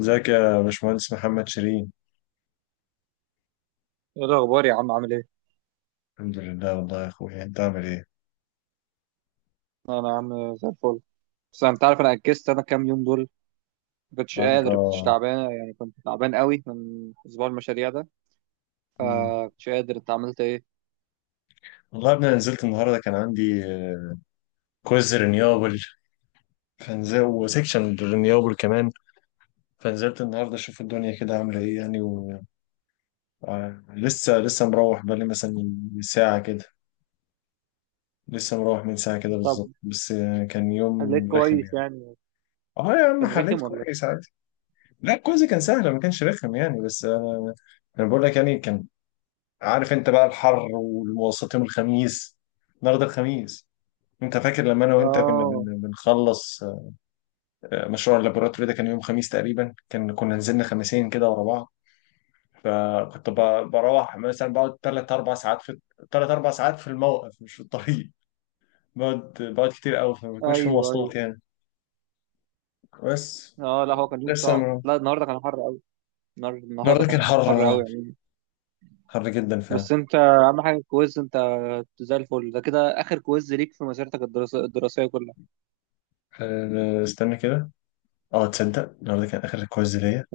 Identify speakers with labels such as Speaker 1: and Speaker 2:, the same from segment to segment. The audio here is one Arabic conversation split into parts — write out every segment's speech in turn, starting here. Speaker 1: ازيك يا باشمهندس محمد شيرين؟
Speaker 2: ايه الاخبار يا عم عامل ايه؟
Speaker 1: الحمد لله والله يا اخويا، انت عامل ايه؟
Speaker 2: انا يا عم زي الفل. بس انت عارف انا اجزت انا كام يوم دول، ما كنتش
Speaker 1: انت
Speaker 2: قادر، كنتش تعبان يعني، كنت تعبان قوي من اسبوع المشاريع ده.
Speaker 1: مم.
Speaker 2: فما كنتش قادر. انت عملت ايه؟
Speaker 1: والله يا ابني أنا نزلت النهارده، كان عندي كويز رينيوبل فنزل وسيكشن رينيوبل كمان. فنزلت النهارده اشوف الدنيا كده عامله ايه يعني و... لسه مروح بقالي مثلا من ساعه كده. لسه مروح من ساعه كده
Speaker 2: طب
Speaker 1: بالظبط، بس كان
Speaker 2: خليك
Speaker 1: يوم رخم
Speaker 2: كويس
Speaker 1: يعني.
Speaker 2: يعني.
Speaker 1: اه يا عم،
Speaker 2: كان
Speaker 1: حليت
Speaker 2: رخم ولا
Speaker 1: كويس
Speaker 2: ايه؟
Speaker 1: عادي. لا الكويز كان سهل، ما كانش رخم يعني، بس انا بقول لك يعني كان، عارف انت بقى الحر والوسط يوم الخميس. النهارده الخميس. انت فاكر لما انا وانت كنا
Speaker 2: اه
Speaker 1: بنخلص مشروع اللابوراتوري ده؟ كان يوم خميس تقريبا، كان كنا نزلنا خميسين كده ورا بعض. فكنت بروح مثلا بقعد ثلاث اربع ساعات في، ثلاث اربع ساعات في الموقف مش في الطريق. بقعد كتير قوي، فما بيكونش في
Speaker 2: ايوه ايوه.
Speaker 1: مواصلات يعني. بس
Speaker 2: اه لا هو كان يوم
Speaker 1: لسه
Speaker 2: صعب،
Speaker 1: ما-
Speaker 2: لا النهارده كان حر قوي. النهارده
Speaker 1: النهارده كان
Speaker 2: كان
Speaker 1: حر،
Speaker 2: حر
Speaker 1: اه،
Speaker 2: قوي يعني.
Speaker 1: حر جدا
Speaker 2: بس
Speaker 1: فعلا.
Speaker 2: انت اهم حاجه الكويز، انت زي الفل، ده كده اخر كويز ليك في مسيرتك الدراسيه الدراسيه كلها.
Speaker 1: استنى كده. اه، تصدق النهارده كان اخر كويز ليا؟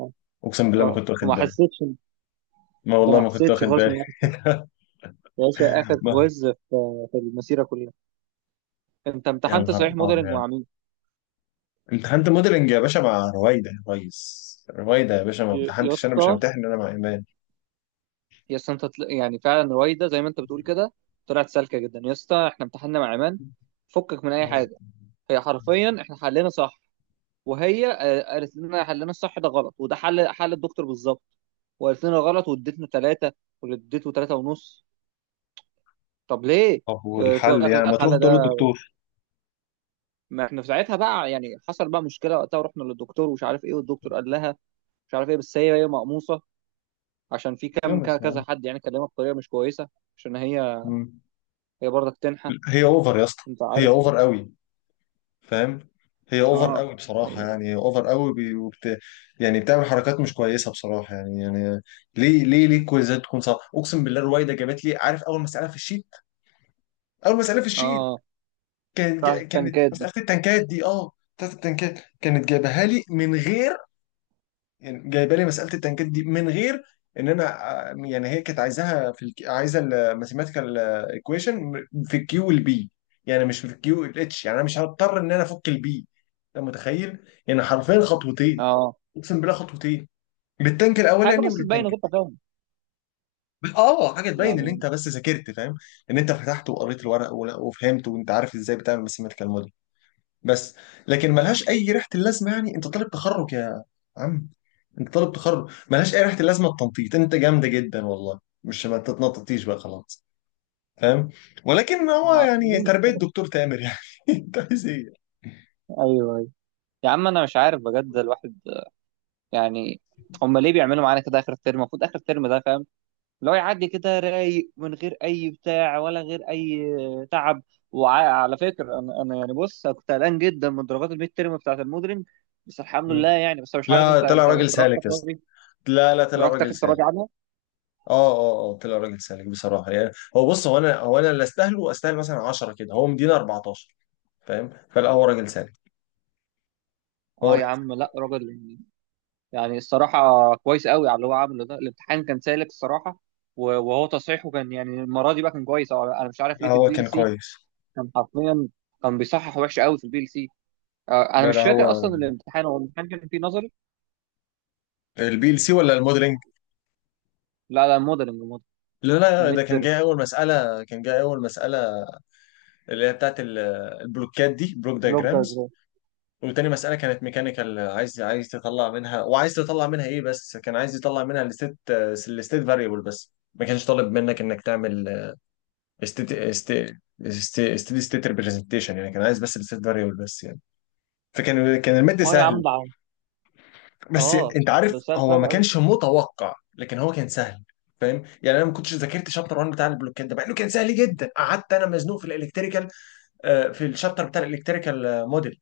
Speaker 1: اقسم بالله ما
Speaker 2: اه
Speaker 1: كنت واخد
Speaker 2: وما
Speaker 1: بالي.
Speaker 2: حسيتش؟
Speaker 1: ما
Speaker 2: انت
Speaker 1: والله
Speaker 2: ما
Speaker 1: ما كنت
Speaker 2: حسيتش
Speaker 1: واخد
Speaker 2: خالص ان...
Speaker 1: بالي.
Speaker 2: يا باشا اخر
Speaker 1: ما
Speaker 2: كويز في المسيره كلها. انت
Speaker 1: يا
Speaker 2: امتحنت
Speaker 1: نهار
Speaker 2: صحيح
Speaker 1: ابيض
Speaker 2: موديلنج
Speaker 1: يعني.
Speaker 2: مع مين؟
Speaker 1: امتحنت موديلنج يا باشا مع رويده، يا ريس رويده يا باشا، ما
Speaker 2: يا
Speaker 1: امتحنتش انا، مش
Speaker 2: اسطى،
Speaker 1: همتحن انا مع ايمان.
Speaker 2: يا اسطى انت يعني فعلا رويده زي ما انت بتقول كده، طلعت سالكه جدا يا اسطى. احنا امتحنا مع ايمان، فكك من اي
Speaker 1: مم.
Speaker 2: حاجه. هي حرفيا احنا حلينا صح، وهي قالت لنا حلنا الصح ده غلط، وده حل الدكتور بالظبط. وقالت لنا غلط واديتنا 3، واللي اديته 3.5. طب ليه؟
Speaker 1: طب
Speaker 2: تقول
Speaker 1: والحل
Speaker 2: لك
Speaker 1: يعني
Speaker 2: لا،
Speaker 1: ما تروح
Speaker 2: الحل
Speaker 1: تقول
Speaker 2: ده...
Speaker 1: للدكتور؟
Speaker 2: ما احنا في ساعتها بقى يعني حصل بقى مشكله وقتها ورحنا للدكتور ومش عارف ايه، والدكتور قال لها مش عارف ايه. بس هي مقموصه عشان في
Speaker 1: لا
Speaker 2: كام
Speaker 1: بس يعني،
Speaker 2: كذا حد يعني كلمها بطريقه مش كويسه، عشان هي
Speaker 1: مم.
Speaker 2: هي برضك تنحى.
Speaker 1: هي اوفر يا اسطى.
Speaker 2: انت
Speaker 1: هي
Speaker 2: عارف.
Speaker 1: اوفر قوي، فاهم؟ هي اوفر
Speaker 2: اه
Speaker 1: قوي بصراحه يعني، اوفر قوي وبت... يعني بتعمل حركات مش كويسه بصراحه يعني يعني. ليه الكويزات تكون صعبه؟ اقسم بالله رويده جابت لي، عارف، اول مساله في الشيت، اول مساله في الشيت
Speaker 2: اه.
Speaker 1: كانت
Speaker 2: بتاعت
Speaker 1: كانت
Speaker 2: التنكات دي.
Speaker 1: مسألة التنكات دي. اه، بتاعت التنكات كانت جايبها لي من غير، يعني جايبه لي مسألة التنكات دي من غير ان انا يعني هي كانت عايزاها في عايزه الماثيماتيكال ايكويشن في الكيو والبي، يعني مش في الكيو والاتش، يعني انا مش هضطر ان انا افك البي. انت متخيل؟ يعني حرفيا خطوتين،
Speaker 2: اه،
Speaker 1: اقسم بالله خطوتين، للتانك
Speaker 2: حاجه
Speaker 1: الاولاني
Speaker 2: بس تبين
Speaker 1: وللتانك
Speaker 2: غير
Speaker 1: التاني.
Speaker 2: تفاهم
Speaker 1: اه، حاجه تبين ان
Speaker 2: يعني.
Speaker 1: انت بس ذاكرت، فاهم؟ ان انت فتحت وقريت الورق وفهمت وانت عارف ازاي بتعمل ماثيماتيكال موديل، بس. لكن ملهاش اي ريحه اللازمه، يعني انت طالب تخرج يا عم، انت طالب تخرج، ملهاش اي ريحه اللازمه. التنطيط انت جامده جدا والله، مش ما تتنططيش بقى خلاص، فاهم؟ ولكن هو
Speaker 2: ما دي
Speaker 1: يعني تربيه
Speaker 2: مشكله.
Speaker 1: دكتور تامر يعني. انت عايز ايه؟
Speaker 2: ايوه ايوه. يا عم انا مش عارف بجد الواحد يعني. هم ليه بيعملوا معانا كده اخر الترم؟ المفروض اخر الترم ده فاهم، اللي هو يعدي كده رايق من غير اي بتاع ولا غير اي تعب. وعلى فكره انا يعني بص، أنا كنت قلقان جدا من درجات الميد تيرم بتاعت المودرن، بس الحمد لله
Speaker 1: مم.
Speaker 2: يعني. بس أنا مش عارف انت
Speaker 1: لا طلع
Speaker 2: انت
Speaker 1: راجل
Speaker 2: درجتك
Speaker 1: سالك يا اسطى،
Speaker 2: راضي؟
Speaker 1: لا لا طلع
Speaker 2: درجتك
Speaker 1: راجل
Speaker 2: انت
Speaker 1: سالك.
Speaker 2: راضي عنها؟
Speaker 1: اه اه اه، طلع راجل سالك بصراحه يعني. هو بص، هو انا اللي استاهله، استاهل مثلا 10 كده هو مدينه 14، فاهم؟ فلا، هو راجل سالك، هو
Speaker 2: اه يا
Speaker 1: راجل
Speaker 2: عم
Speaker 1: سالك.
Speaker 2: لا، راجل يعني، يعني الصراحه كويس قوي على اللي هو عامله، ده الامتحان كان سالك الصراحه. وهو تصحيحه كان يعني المره دي بقى كان كويس، أو انا مش عارف
Speaker 1: لا
Speaker 2: ليه في
Speaker 1: هو
Speaker 2: البي ال
Speaker 1: كان
Speaker 2: سي
Speaker 1: كويس.
Speaker 2: كان حرفيا كان بيصحح وحش قوي في البي ال سي. انا
Speaker 1: لا
Speaker 2: مش
Speaker 1: لا،
Speaker 2: فاكر
Speaker 1: هو
Speaker 2: اصلا الامتحان، هو الامتحان كان فيه نظري؟
Speaker 1: البي ال سي ولا الموديلنج؟
Speaker 2: لا لا، مودرنج،
Speaker 1: لا لا، ده
Speaker 2: الميد
Speaker 1: كان
Speaker 2: ترم،
Speaker 1: جاي اول مساله، كان جاي اول مساله اللي هي بتاعت البلوكات دي، بلوك
Speaker 2: بلوك
Speaker 1: دايجرامز.
Speaker 2: دايجرام.
Speaker 1: وتاني مساله كانت ميكانيكال، عايز عايز تطلع منها، وعايز تطلع منها ايه، بس كان عايز يطلع منها الستيت، الستيت فاريبل بس، ما كانش طالب منك انك تعمل ستيت ستيت ريبريزنتيشن، يعني كان عايز بس الستيت فاريبل بس يعني. فكان كان المد
Speaker 2: ما يا عم
Speaker 1: سهل.
Speaker 2: ده عم.
Speaker 1: بس
Speaker 2: اه
Speaker 1: انت عارف
Speaker 2: بس هي
Speaker 1: هو
Speaker 2: سهله
Speaker 1: ما
Speaker 2: قوي.
Speaker 1: كانش متوقع، لكن هو كان سهل، فاهم؟ يعني انا ما كنتش ذاكرت شابتر 1 بتاع البلوكات ده، مع انه كان سهل جدا. قعدت انا مزنوق في الالكتريكال، في الشابتر بتاع الالكتريكال موديل.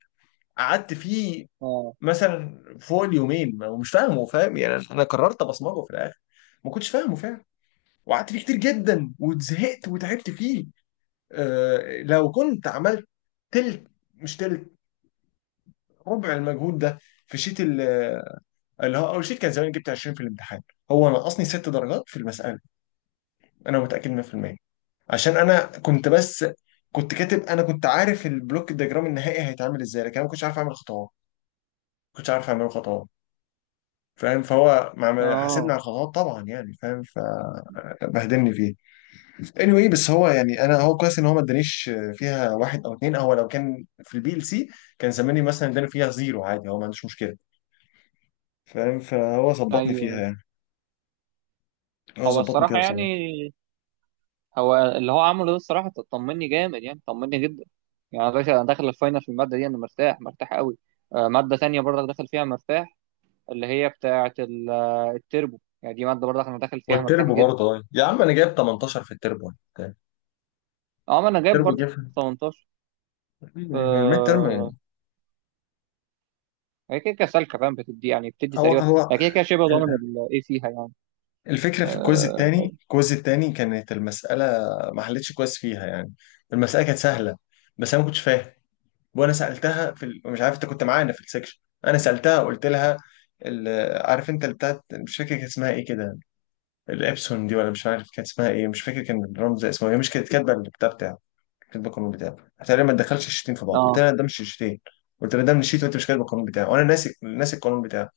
Speaker 1: قعدت فيه
Speaker 2: اه
Speaker 1: مثلا فوق اليومين ومش فاهمه، فاهم؟ يعني انا قررت ابصمجه في الاخر، ما كنتش فاهمه فعلا، وقعدت فيه كتير جدا وزهقت وتعبت فيه. لو كنت عملت تلت، مش تلت، ربع المجهود ده في شيت، اللي هو اول شيء، كان زمان جبت 20 في الامتحان. هو نقصني ست درجات في المساله، انا متاكد 100%. عشان انا كنت بس، كنت كاتب، انا كنت عارف البلوك الدياجرام النهائي هيتعمل ازاي، لكن انا ما كنتش عارف اعمل خطوات، ما كنتش عارف اعمل خطوات، فاهم؟ فهو مع ما حاسبني
Speaker 2: اه
Speaker 1: على الخطوات طبعا يعني، فاهم؟ فبهدلني فيه. anyway، بس هو يعني، انا هو كويس ان هو ما ادانيش فيها واحد او اتنين، هو لو كان في البي ال سي كان زماني مثلا اداني فيها زيرو عادي، هو ما عندوش مشكله، فاهم؟ فهو ظبطني فيها
Speaker 2: ايوه.
Speaker 1: يعني، هو
Speaker 2: هو
Speaker 1: ظبطني فيها
Speaker 2: الصراحه يعني،
Speaker 1: بصراحه.
Speaker 2: هو اللي هو عمله ده الصراحه طمني جامد يعني، طمني جدا. يعني يا باشا انا داخل الفاينل في الماده دي انا مرتاح، مرتاح قوي. ماده تانية برضك داخل فيها مرتاح، اللي هي بتاعه التربو، يعني دي ماده برضك انا داخل فيها مرتاح
Speaker 1: والتربو
Speaker 2: جدا.
Speaker 1: برضه يا عم، انا جايب 18 في التربو.
Speaker 2: اه ما انا جايب
Speaker 1: التربو جه
Speaker 2: برضك
Speaker 1: في
Speaker 2: 18.
Speaker 1: الميد ترم.
Speaker 2: آه، هي كده كده سالكه، فاهم، بتدي يعني، بتدي
Speaker 1: هو
Speaker 2: تقريبا.
Speaker 1: هو
Speaker 2: هي كده كده شبه ضامن الايه فيها يعني.
Speaker 1: الفكره في الكويز
Speaker 2: اه.
Speaker 1: التاني، الكويز التاني كانت المساله ما حلتش كويس فيها يعني. المساله كانت سهله، بس انا ما كنتش فاهم. وانا سالتها في مش عارف انت كنت معانا في السكشن، انا سالتها قلت لها ال... عارف انت اللي بتاعت، مش فاكر كانت اسمها ايه كده، الابسون دي ولا مش عارف كانت اسمها ايه، مش فاكر كان الرمز اسمه، هي مش كانت كاتبه البتاع بتاعها، كاتب القانون بتاعه. قلت له ما تدخلش الشيتين في بعض، قلت
Speaker 2: آه.
Speaker 1: له ده مش الشيتين، قلت له ده من الشيت، وانت مش كاتب القانون بتاعه، وانا ناسي القانون بتاعه.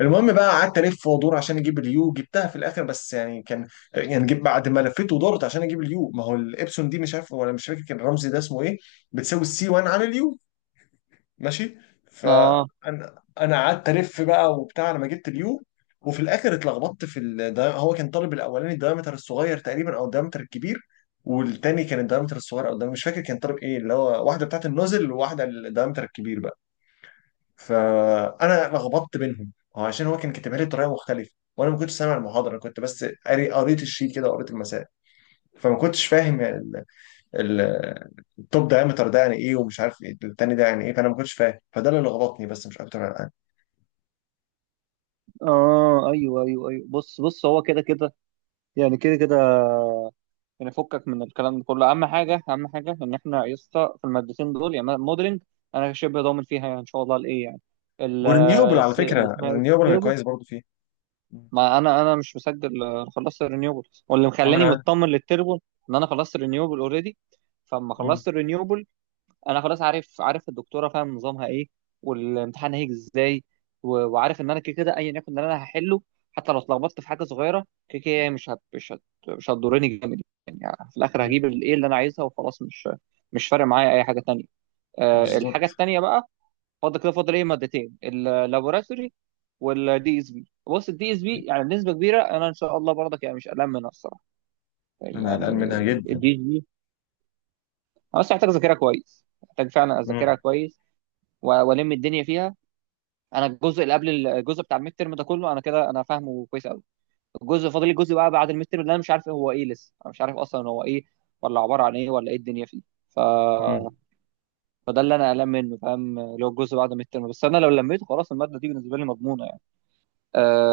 Speaker 1: المهم بقى قعدت الف وادور عشان اجيب اليو، جبتها في الاخر، بس يعني كان، يعني جيب بعد ما لفيت ودورت عشان اجيب اليو، ما هو الابسون دي، مش عارف، ولا مش فاكر كان الرمز ده اسمه ايه، بتساوي السي وانا عامل يو، ماشي.
Speaker 2: اه
Speaker 1: فانا قعدت الف بقى وبتاع لما جبت اليو. وفي الاخر اتلخبطت في هو كان طالب الاولاني الدايمتر الصغير تقريبا او الدايمتر الكبير، والتاني كان الدايمتر الصغير او الدايمتر، مش فاكر كان طالب ايه، اللي هو واحده بتاعت النوزل وواحده الدايمتر الكبير بقى. فانا لخبطت بينهم، هو عشان هو كان كاتبها لي بطريقه مختلفه، وانا ما كنتش سامع المحاضره، انا كنت بس قاري، قريت الشيت كده وقريت المسائل، فما كنتش فاهم ال- التوب دايمتر ده يعني ايه، ومش عارف ايه التاني ده يعني ايه، فانا ما كنتش فاهم، فده اللي لخبطني بس مش اكتر الان.
Speaker 2: اه ايوه ايوه ايوه، بص بص، هو كده كده يعني، كده كده يعني. فكك من الكلام ده كله، اهم حاجه، اهم حاجه ان احنا يا اسطى في المادتين دول، يعني موديلنج انا شبه ضامن فيها، يعني ان شاء الله الايه يعني. ال-
Speaker 1: والرينيوبل، على
Speaker 2: اللي
Speaker 1: فكره
Speaker 2: اسمها إيه؟
Speaker 1: الرينيوبل انا
Speaker 2: التربو.
Speaker 1: كويس برضو فيه. مم.
Speaker 2: ما انا مش مسجل. خلصت الرينيوبل، واللي
Speaker 1: عامل
Speaker 2: مخلاني
Speaker 1: ايه؟
Speaker 2: مطمن للتربو ان انا خلصت الرينيوبل اوريدي. فلما
Speaker 1: مم.
Speaker 2: خلصت الرينيوبل انا خلاص عارف، عارف الدكتوره فاهم نظامها ايه والامتحان هيجي ازاي. وعارف ان انا كده كده ايا يكن اللي انا هحله، حتى لو اتلخبطت في حاجه صغيره كده كده هي مش هتضرني جامد يعني. في الاخر
Speaker 1: مم.
Speaker 2: هجيب الايه اللي انا عايزها وخلاص، مش فارق معايا اي حاجه تانية. الحاجه
Speaker 1: بالظبط.
Speaker 2: التانية بقى، فاضل كده، فاضل ايه؟ مادتين، اللابوراتوري والدي اس بي. بص الدي اس بي يعني بنسبه كبيره انا ان شاء الله برضك يعني مش قلقان منها الصراحه،
Speaker 1: انا قلقان
Speaker 2: يعني.
Speaker 1: منها جدا.
Speaker 2: الدي اس بي انا بس محتاج اذاكرها كويس، محتاج فعلا
Speaker 1: مم.
Speaker 2: اذاكرها كويس، والم الدنيا فيها. انا الجزء اللي قبل الجزء بتاع الميد ترم ده كله انا كده انا فاهمه كويس قوي. الجزء فاضل لي الجزء بقى بعد الميد ترم اللي انا مش عارف هو ايه، لسه انا مش عارف اصلا هو ايه، ولا عباره عن ايه، ولا ايه الدنيا فيه. ف...
Speaker 1: مم.
Speaker 2: فده اللي انا قلقان منه، فاهم، اللي هو الجزء بعد الميد ترم. بس انا لو لميته خلاص الماده دي بالنسبه لي مضمونه يعني.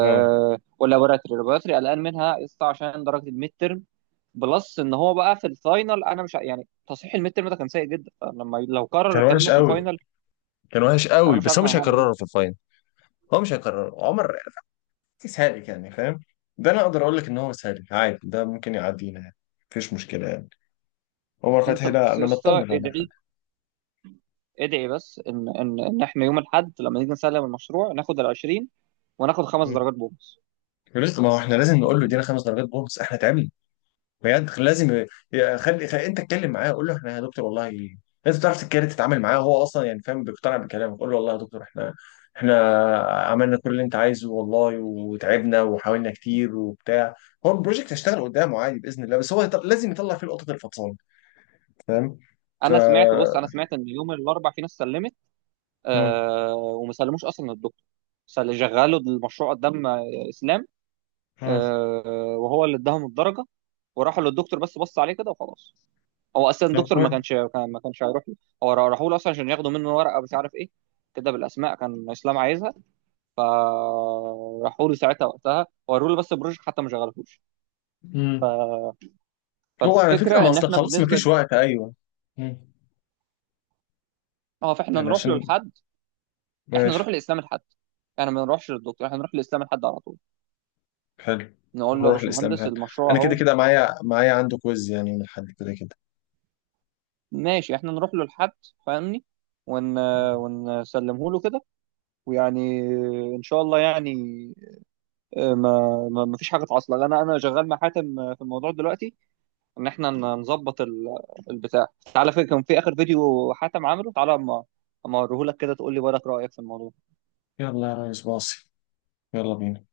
Speaker 1: اه،
Speaker 2: واللابوراتري، اللابوراتري قلقان منها يسطا عشان درجه الميد ترم، بلس ان هو بقى في الفاينل انا مش يعني تصحيح الميد ترم ده كان سيء جدا، فلما لو كرر
Speaker 1: كان
Speaker 2: الكلام
Speaker 1: وحش
Speaker 2: ده في
Speaker 1: قوي،
Speaker 2: الفاينل
Speaker 1: كان وحش
Speaker 2: انا
Speaker 1: قوي،
Speaker 2: مش
Speaker 1: بس
Speaker 2: عارف
Speaker 1: هو
Speaker 2: انا
Speaker 1: مش
Speaker 2: هعمل
Speaker 1: هيكرره في
Speaker 2: ايه.
Speaker 1: الفاينل. هو مش هيكرره. عمر سالك يعني، فاهم؟ ده انا اقدر اقول لك ان هو سالك عادي، ده ممكن يعدينا يعني، مفيش مشكله يعني. عمر
Speaker 2: انت
Speaker 1: فتحي، لا
Speaker 2: بس يا
Speaker 1: انا مطمن
Speaker 2: اسطى
Speaker 1: على عمر
Speaker 2: ادعي،
Speaker 1: فتحي.
Speaker 2: ادعي بس ان احنا يوم الاحد لما نيجي نسلم المشروع ناخد ال 20 وناخد خمس
Speaker 1: مم.
Speaker 2: درجات بونص
Speaker 1: ما هو احنا لازم نقول له
Speaker 2: يعني.
Speaker 1: ادينا خمس درجات بونص، احنا تعبنا بجد. لازم خلي خلي انت اتكلم معاه، قول له احنا يا دكتور والله، لازم تعرف تتكلم تتعامل معاه، هو اصلا يعني فاهم، بيقتنع بكلامك. قول له والله يا دكتور، احنا احنا عملنا كل اللي انت عايزه والله، وتعبنا وحاولنا كتير وبتاع. هو البروجكت هيشتغل قدامه عادي باذن الله، بس هو لازم يطلع فيه لقطه الفطسان، فاهم؟ ف،
Speaker 2: انا سمعت، بص انا سمعت ان يوم الاربع في ناس سلمت،
Speaker 1: مم.
Speaker 2: وما سلموش اصلا الدكتور، شغلوا المشروع قدام اسلام،
Speaker 1: مم.
Speaker 2: وهو اللي اداهم الدرجه وراحوا للدكتور بس بص عليه كده وخلاص. هو اصلا
Speaker 1: طب
Speaker 2: الدكتور ما كانش
Speaker 1: كويس.
Speaker 2: ما كانش هيروح له، هو راحوا له اصلا عشان ياخدوا منه ورقه مش عارف ايه كده بالاسماء كان اسلام عايزها. فراحوا له ساعتها وقتها وروه له، بس البروجكت حتى ما شغلهوش.
Speaker 1: مم. هو على فكره،
Speaker 2: فالفكره
Speaker 1: ما
Speaker 2: ان
Speaker 1: اصل
Speaker 2: احنا
Speaker 1: خلاص ما
Speaker 2: بنسبه...
Speaker 1: فيش وقت، ايوه. مم.
Speaker 2: اه فاحنا
Speaker 1: يعني
Speaker 2: نروح له
Speaker 1: عشان،
Speaker 2: لحد، احنا
Speaker 1: ماشي.
Speaker 2: نروح لاسلام الحد، احنا ما نروحش للدكتور، احنا نروح لاسلام الحد على طول،
Speaker 1: حلو،
Speaker 2: نقول له يا
Speaker 1: نروح الاسلام
Speaker 2: باشمهندس
Speaker 1: الحلو.
Speaker 2: المشروع
Speaker 1: انا كده
Speaker 2: اهو.
Speaker 1: كده معايا، معايا عنده كويز يعني من حد كده كده.
Speaker 2: ماشي، احنا نروح له لحد، فاهمني، ون...
Speaker 1: مم.
Speaker 2: ونسلمه له كده، ويعني ان شاء الله يعني. ما فيش حاجه تعصل، لأن انا شغال مع حاتم في الموضوع دلوقتي، ان احنا نظبط البتاع. تعالى في كان في اخر فيديو حاتم عامله، تعالى اما اوريه لك كده تقول لي بالك رايك في الموضوع.
Speaker 1: يلا يا ريس باصي، يلا بينا.